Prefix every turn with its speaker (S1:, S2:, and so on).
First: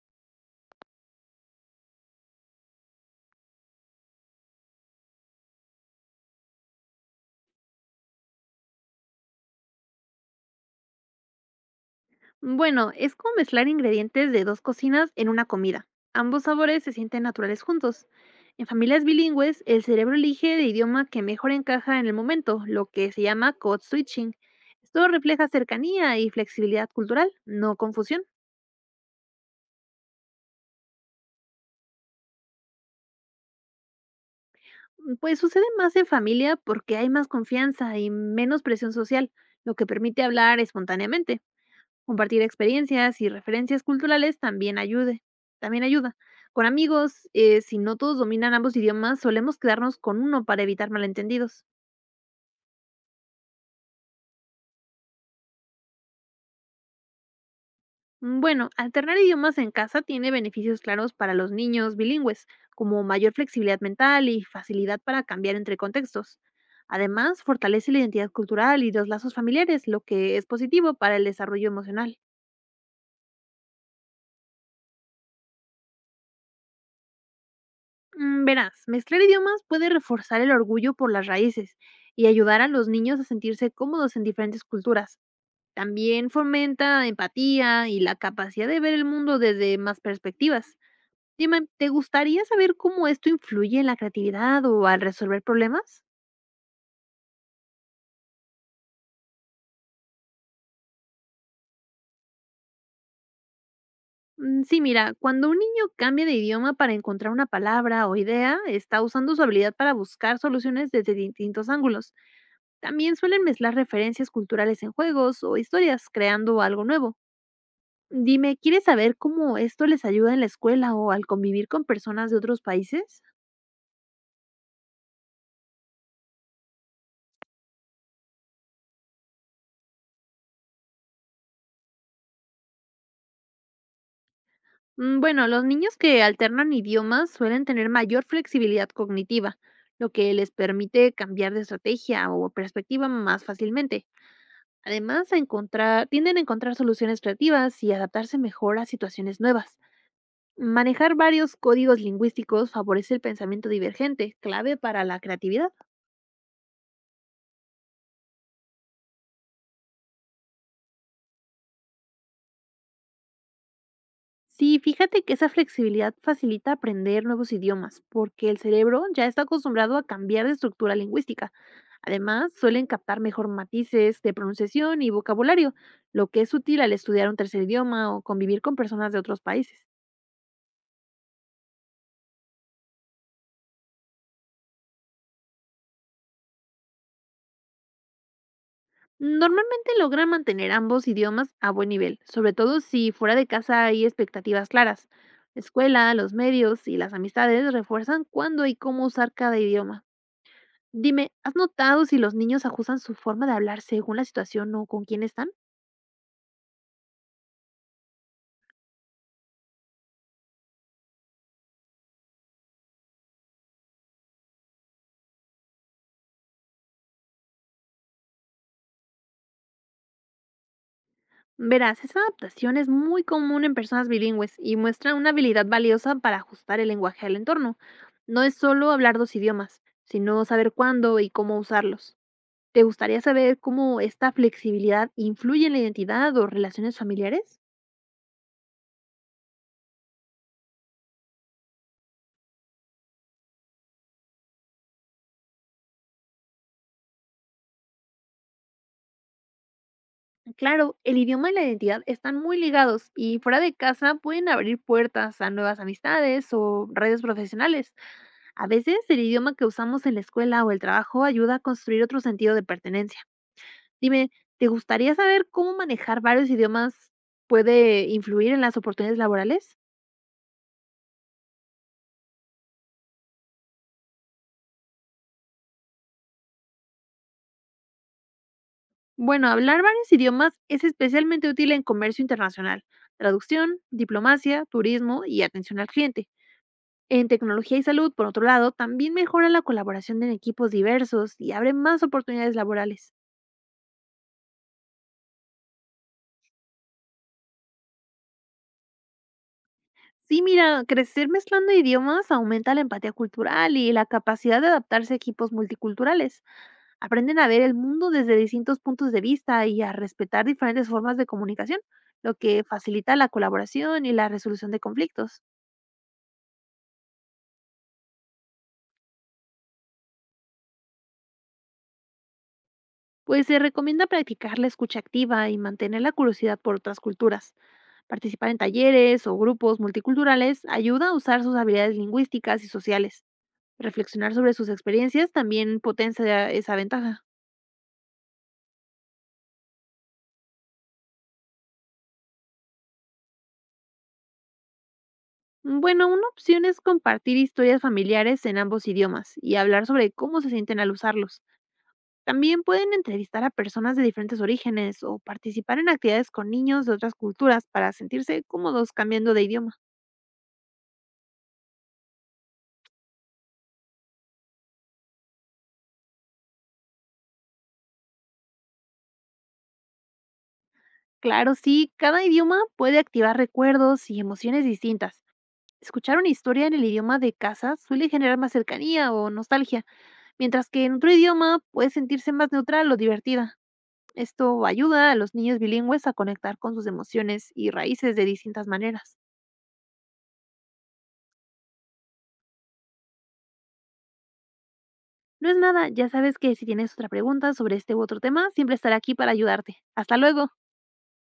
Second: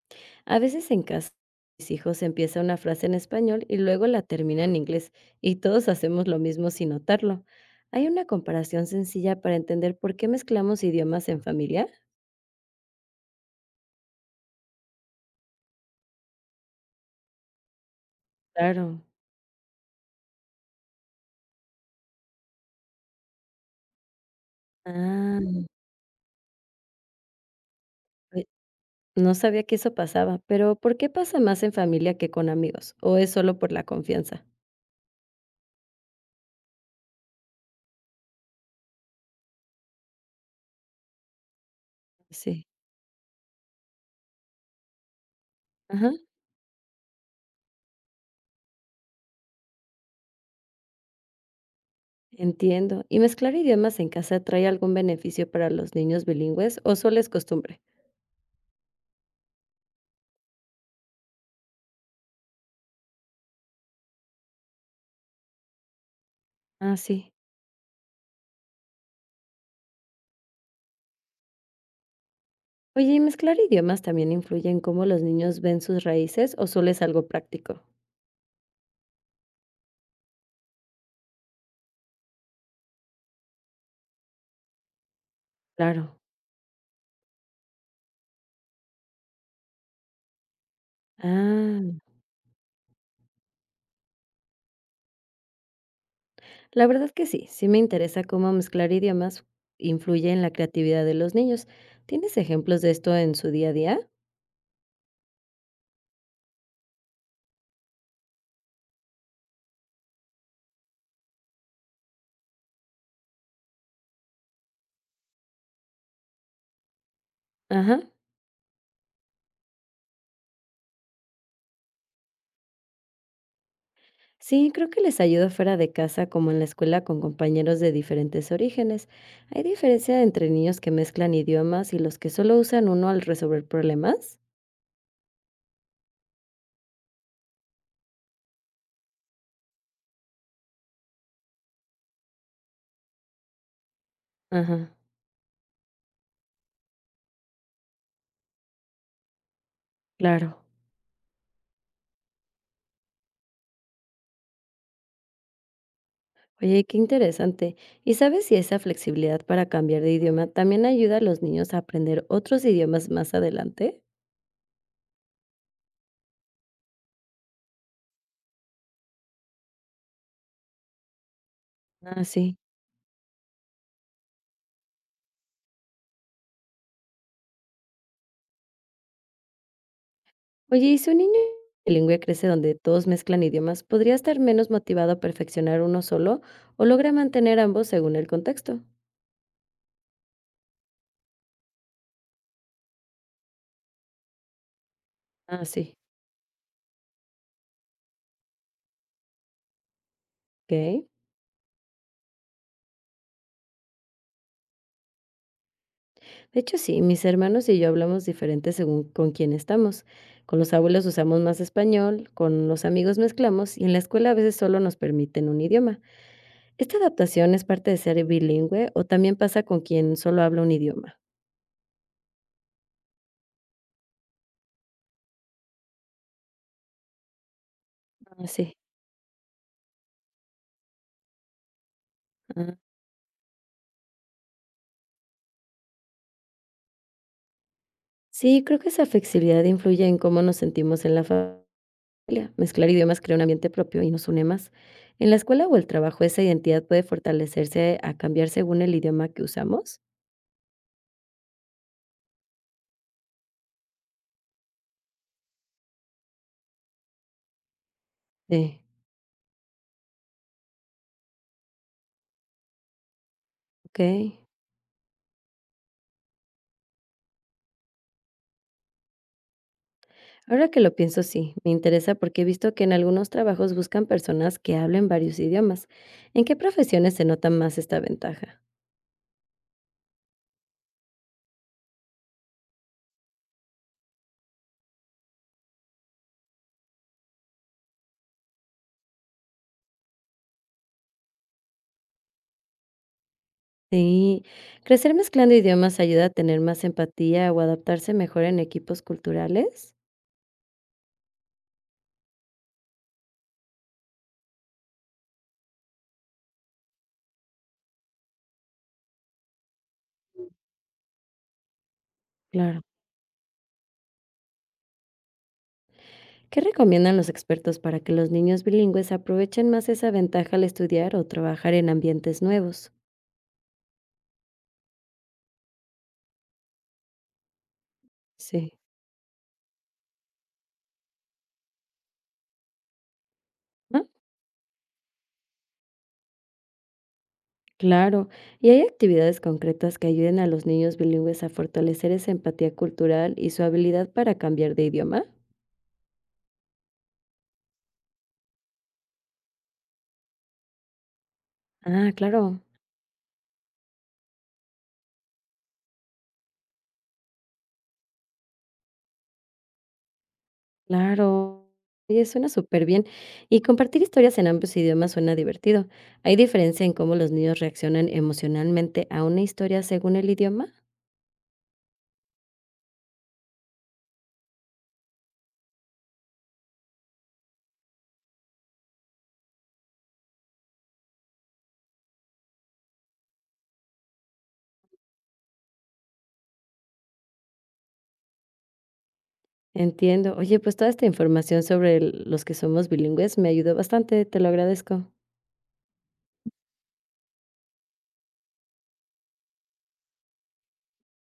S1: A veces en casa, mis hijos empiezan una frase en español y luego la terminan en inglés, y todos hacemos lo mismo sin notarlo. ¿Hay una comparación sencilla para entender por qué mezclamos idiomas en familia?
S2: Bueno, es como mezclar ingredientes de dos cocinas en una comida. Ambos sabores se sienten naturales juntos. En
S1: Claro.
S2: familias bilingües, el cerebro elige el idioma que mejor encaja en el momento, lo que se llama code switching. Esto
S1: Ah,
S2: refleja cercanía y flexibilidad cultural, no confusión.
S1: pues, no sabía que eso pasaba, pero ¿por qué pasa más en familia que con amigos? ¿O es solo por la confianza?
S2: Pues sucede más en familia porque hay más confianza y menos presión social, lo que permite hablar espontáneamente. Compartir
S1: Sí.
S2: experiencias y referencias culturales también
S1: Ajá,
S2: ayuda. Con amigos, si no todos dominan ambos idiomas, solemos quedarnos con uno para evitar malentendidos.
S1: entiendo. ¿Y mezclar idiomas en casa trae algún beneficio para los niños bilingües o solo es costumbre?
S2: Bueno, alternar idiomas en casa tiene beneficios claros para los niños bilingües, como mayor flexibilidad mental y facilidad para cambiar entre contextos.
S1: Ah, sí.
S2: Además, fortalece la identidad cultural y los lazos familiares, lo que es positivo para el desarrollo emocional.
S1: Oye, ¿y mezclar idiomas también influye en cómo los niños ven sus raíces o solo es algo práctico?
S2: Verás, mezclar idiomas puede reforzar el orgullo por las raíces y ayudar a los niños a sentirse cómodos en diferentes culturas.
S1: Claro.
S2: También fomenta empatía y la capacidad de ver el mundo desde más perspectivas. Dime, ¿te
S1: Ah,
S2: gustaría saber cómo esto influye en la creatividad o al resolver problemas?
S1: la verdad que sí, sí me interesa cómo mezclar idiomas influye en la creatividad de los niños. ¿Tienes ejemplos de esto en su día a día?
S2: Sí, mira, cuando un niño cambia de idioma para encontrar una palabra o idea, está usando su habilidad para buscar soluciones desde distintos ángulos. También suelen mezclar referencias culturales en juegos o historias, creando algo nuevo.
S1: Ajá.
S2: Dime, ¿quieres saber cómo esto les ayuda en la escuela o al convivir con personas de otros países?
S1: Sí, creo que les ayuda fuera de casa como en la escuela con compañeros de diferentes orígenes. ¿Hay diferencia entre niños que mezclan idiomas y los que solo usan uno al resolver problemas?
S2: Bueno, los niños que alternan idiomas suelen tener mayor flexibilidad cognitiva, lo que les permite cambiar de estrategia o perspectiva más fácilmente.
S1: Ajá,
S2: Además, tienden a encontrar soluciones creativas y adaptarse mejor a situaciones nuevas.
S1: claro.
S2: Manejar varios códigos lingüísticos favorece el pensamiento divergente, clave para la creatividad.
S1: Oye, qué interesante. ¿Y sabes si esa flexibilidad para cambiar de idioma también ayuda a los niños a aprender otros idiomas más adelante?
S2: Sí, fíjate que esa flexibilidad facilita aprender nuevos idiomas, porque el cerebro ya está acostumbrado a cambiar de estructura lingüística.
S1: Ah,
S2: Además,
S1: sí.
S2: suelen captar mejor matices de pronunciación y vocabulario, lo que es útil al estudiar un tercer idioma o convivir con personas de otros países.
S1: Oye, ¿y si un niño bilingüe crece donde todos mezclan idiomas, podría estar menos motivado a perfeccionar uno solo o logra mantener ambos según el contexto?
S2: Normalmente logran mantener ambos idiomas a buen nivel, sobre todo si fuera de casa hay expectativas claras. La
S1: Ah, sí.
S2: escuela, los medios y las amistades refuerzan cuándo y cómo usar cada idioma.
S1: Ok.
S2: Dime, ¿has notado si los niños ajustan su forma de hablar según la situación o con quién están?
S1: De hecho, sí, mis hermanos y yo hablamos diferente según con quién estamos. Con los abuelos usamos más español, con los amigos mezclamos y en la escuela a veces solo nos permiten un idioma. ¿Esta adaptación es parte de ser bilingüe o también pasa con quien solo habla un idioma?
S2: Verás, esa adaptación es muy común en personas bilingües y muestra una habilidad valiosa para ajustar el lenguaje al entorno. No
S1: Ah,
S2: es
S1: sí.
S2: solo hablar dos idiomas, sino saber cuándo y cómo usarlos.
S1: Ah,
S2: ¿Te gustaría saber cómo esta flexibilidad influye en la identidad o relaciones familiares?
S1: sí, creo que esa flexibilidad influye en cómo nos sentimos en la familia. Mezclar idiomas crea un ambiente propio y nos une más. En la escuela o el trabajo, esa identidad puede fortalecerse a cambiar según el idioma que usamos.
S2: Claro, el idioma y la identidad están muy ligados y fuera de casa pueden abrir puertas a nuevas amistades o redes profesionales. A
S1: Sí.
S2: veces el idioma que usamos en la escuela o el trabajo ayuda a construir otro sentido de pertenencia.
S1: Ok.
S2: Dime, ¿te gustaría saber cómo manejar varios idiomas puede influir en las oportunidades laborales?
S1: Ahora que lo pienso, sí, me interesa porque he visto que en algunos trabajos buscan personas que hablen varios idiomas. ¿En qué profesiones se nota más esta ventaja?
S2: Bueno, hablar varios idiomas es especialmente útil en comercio internacional, traducción, diplomacia, turismo y atención al cliente. En tecnología y salud, por otro lado, también mejora la colaboración en equipos diversos y abre más oportunidades laborales.
S1: Sí, ¿crecer mezclando idiomas ayuda a tener más empatía o adaptarse mejor en equipos culturales?
S2: Sí, mira, crecer mezclando idiomas aumenta la empatía cultural y la capacidad de adaptarse a equipos multiculturales. Aprenden a ver el mundo desde distintos puntos de vista y a respetar diferentes formas de comunicación, lo que
S1: Claro.
S2: facilita la colaboración y la resolución de conflictos.
S1: ¿Qué recomiendan los expertos para que los niños bilingües aprovechen más esa ventaja al estudiar o trabajar en ambientes nuevos?
S2: Pues se recomienda practicar la escucha activa y mantener la curiosidad por otras culturas. Participar en
S1: Sí.
S2: talleres o grupos multiculturales ayuda a usar sus habilidades lingüísticas y sociales.
S1: Ah,
S2: Reflexionar sobre sus experiencias también potencia esa ventaja.
S1: claro, ¿y hay actividades concretas que ayuden a los niños bilingües a fortalecer esa empatía cultural y su habilidad para cambiar de idioma?
S2: Bueno, una opción es compartir historias familiares en ambos idiomas y hablar sobre cómo se sienten al usarlos.
S1: Ah, claro.
S2: También pueden entrevistar a personas de diferentes orígenes o participar en actividades con niños de otras culturas para sentirse cómodos cambiando de idioma.
S1: Claro. Oye, suena súper bien. Y compartir historias en ambos idiomas suena divertido. ¿Hay diferencia en cómo los niños reaccionan emocionalmente a una historia según el idioma?
S2: Claro, sí, cada idioma puede activar recuerdos y emociones distintas. Escuchar una historia en el idioma de casa suele generar más cercanía o nostalgia, mientras que en otro idioma puede sentirse más neutral o divertida. Esto ayuda a los niños bilingües a conectar con sus emociones y raíces de distintas maneras.
S1: Entiendo. Oye, pues toda esta información sobre los que somos bilingües me ayudó bastante, te lo agradezco.
S2: No es nada, ya sabes que si tienes otra pregunta sobre este u otro tema, siempre estaré aquí para ayudarte. Hasta luego.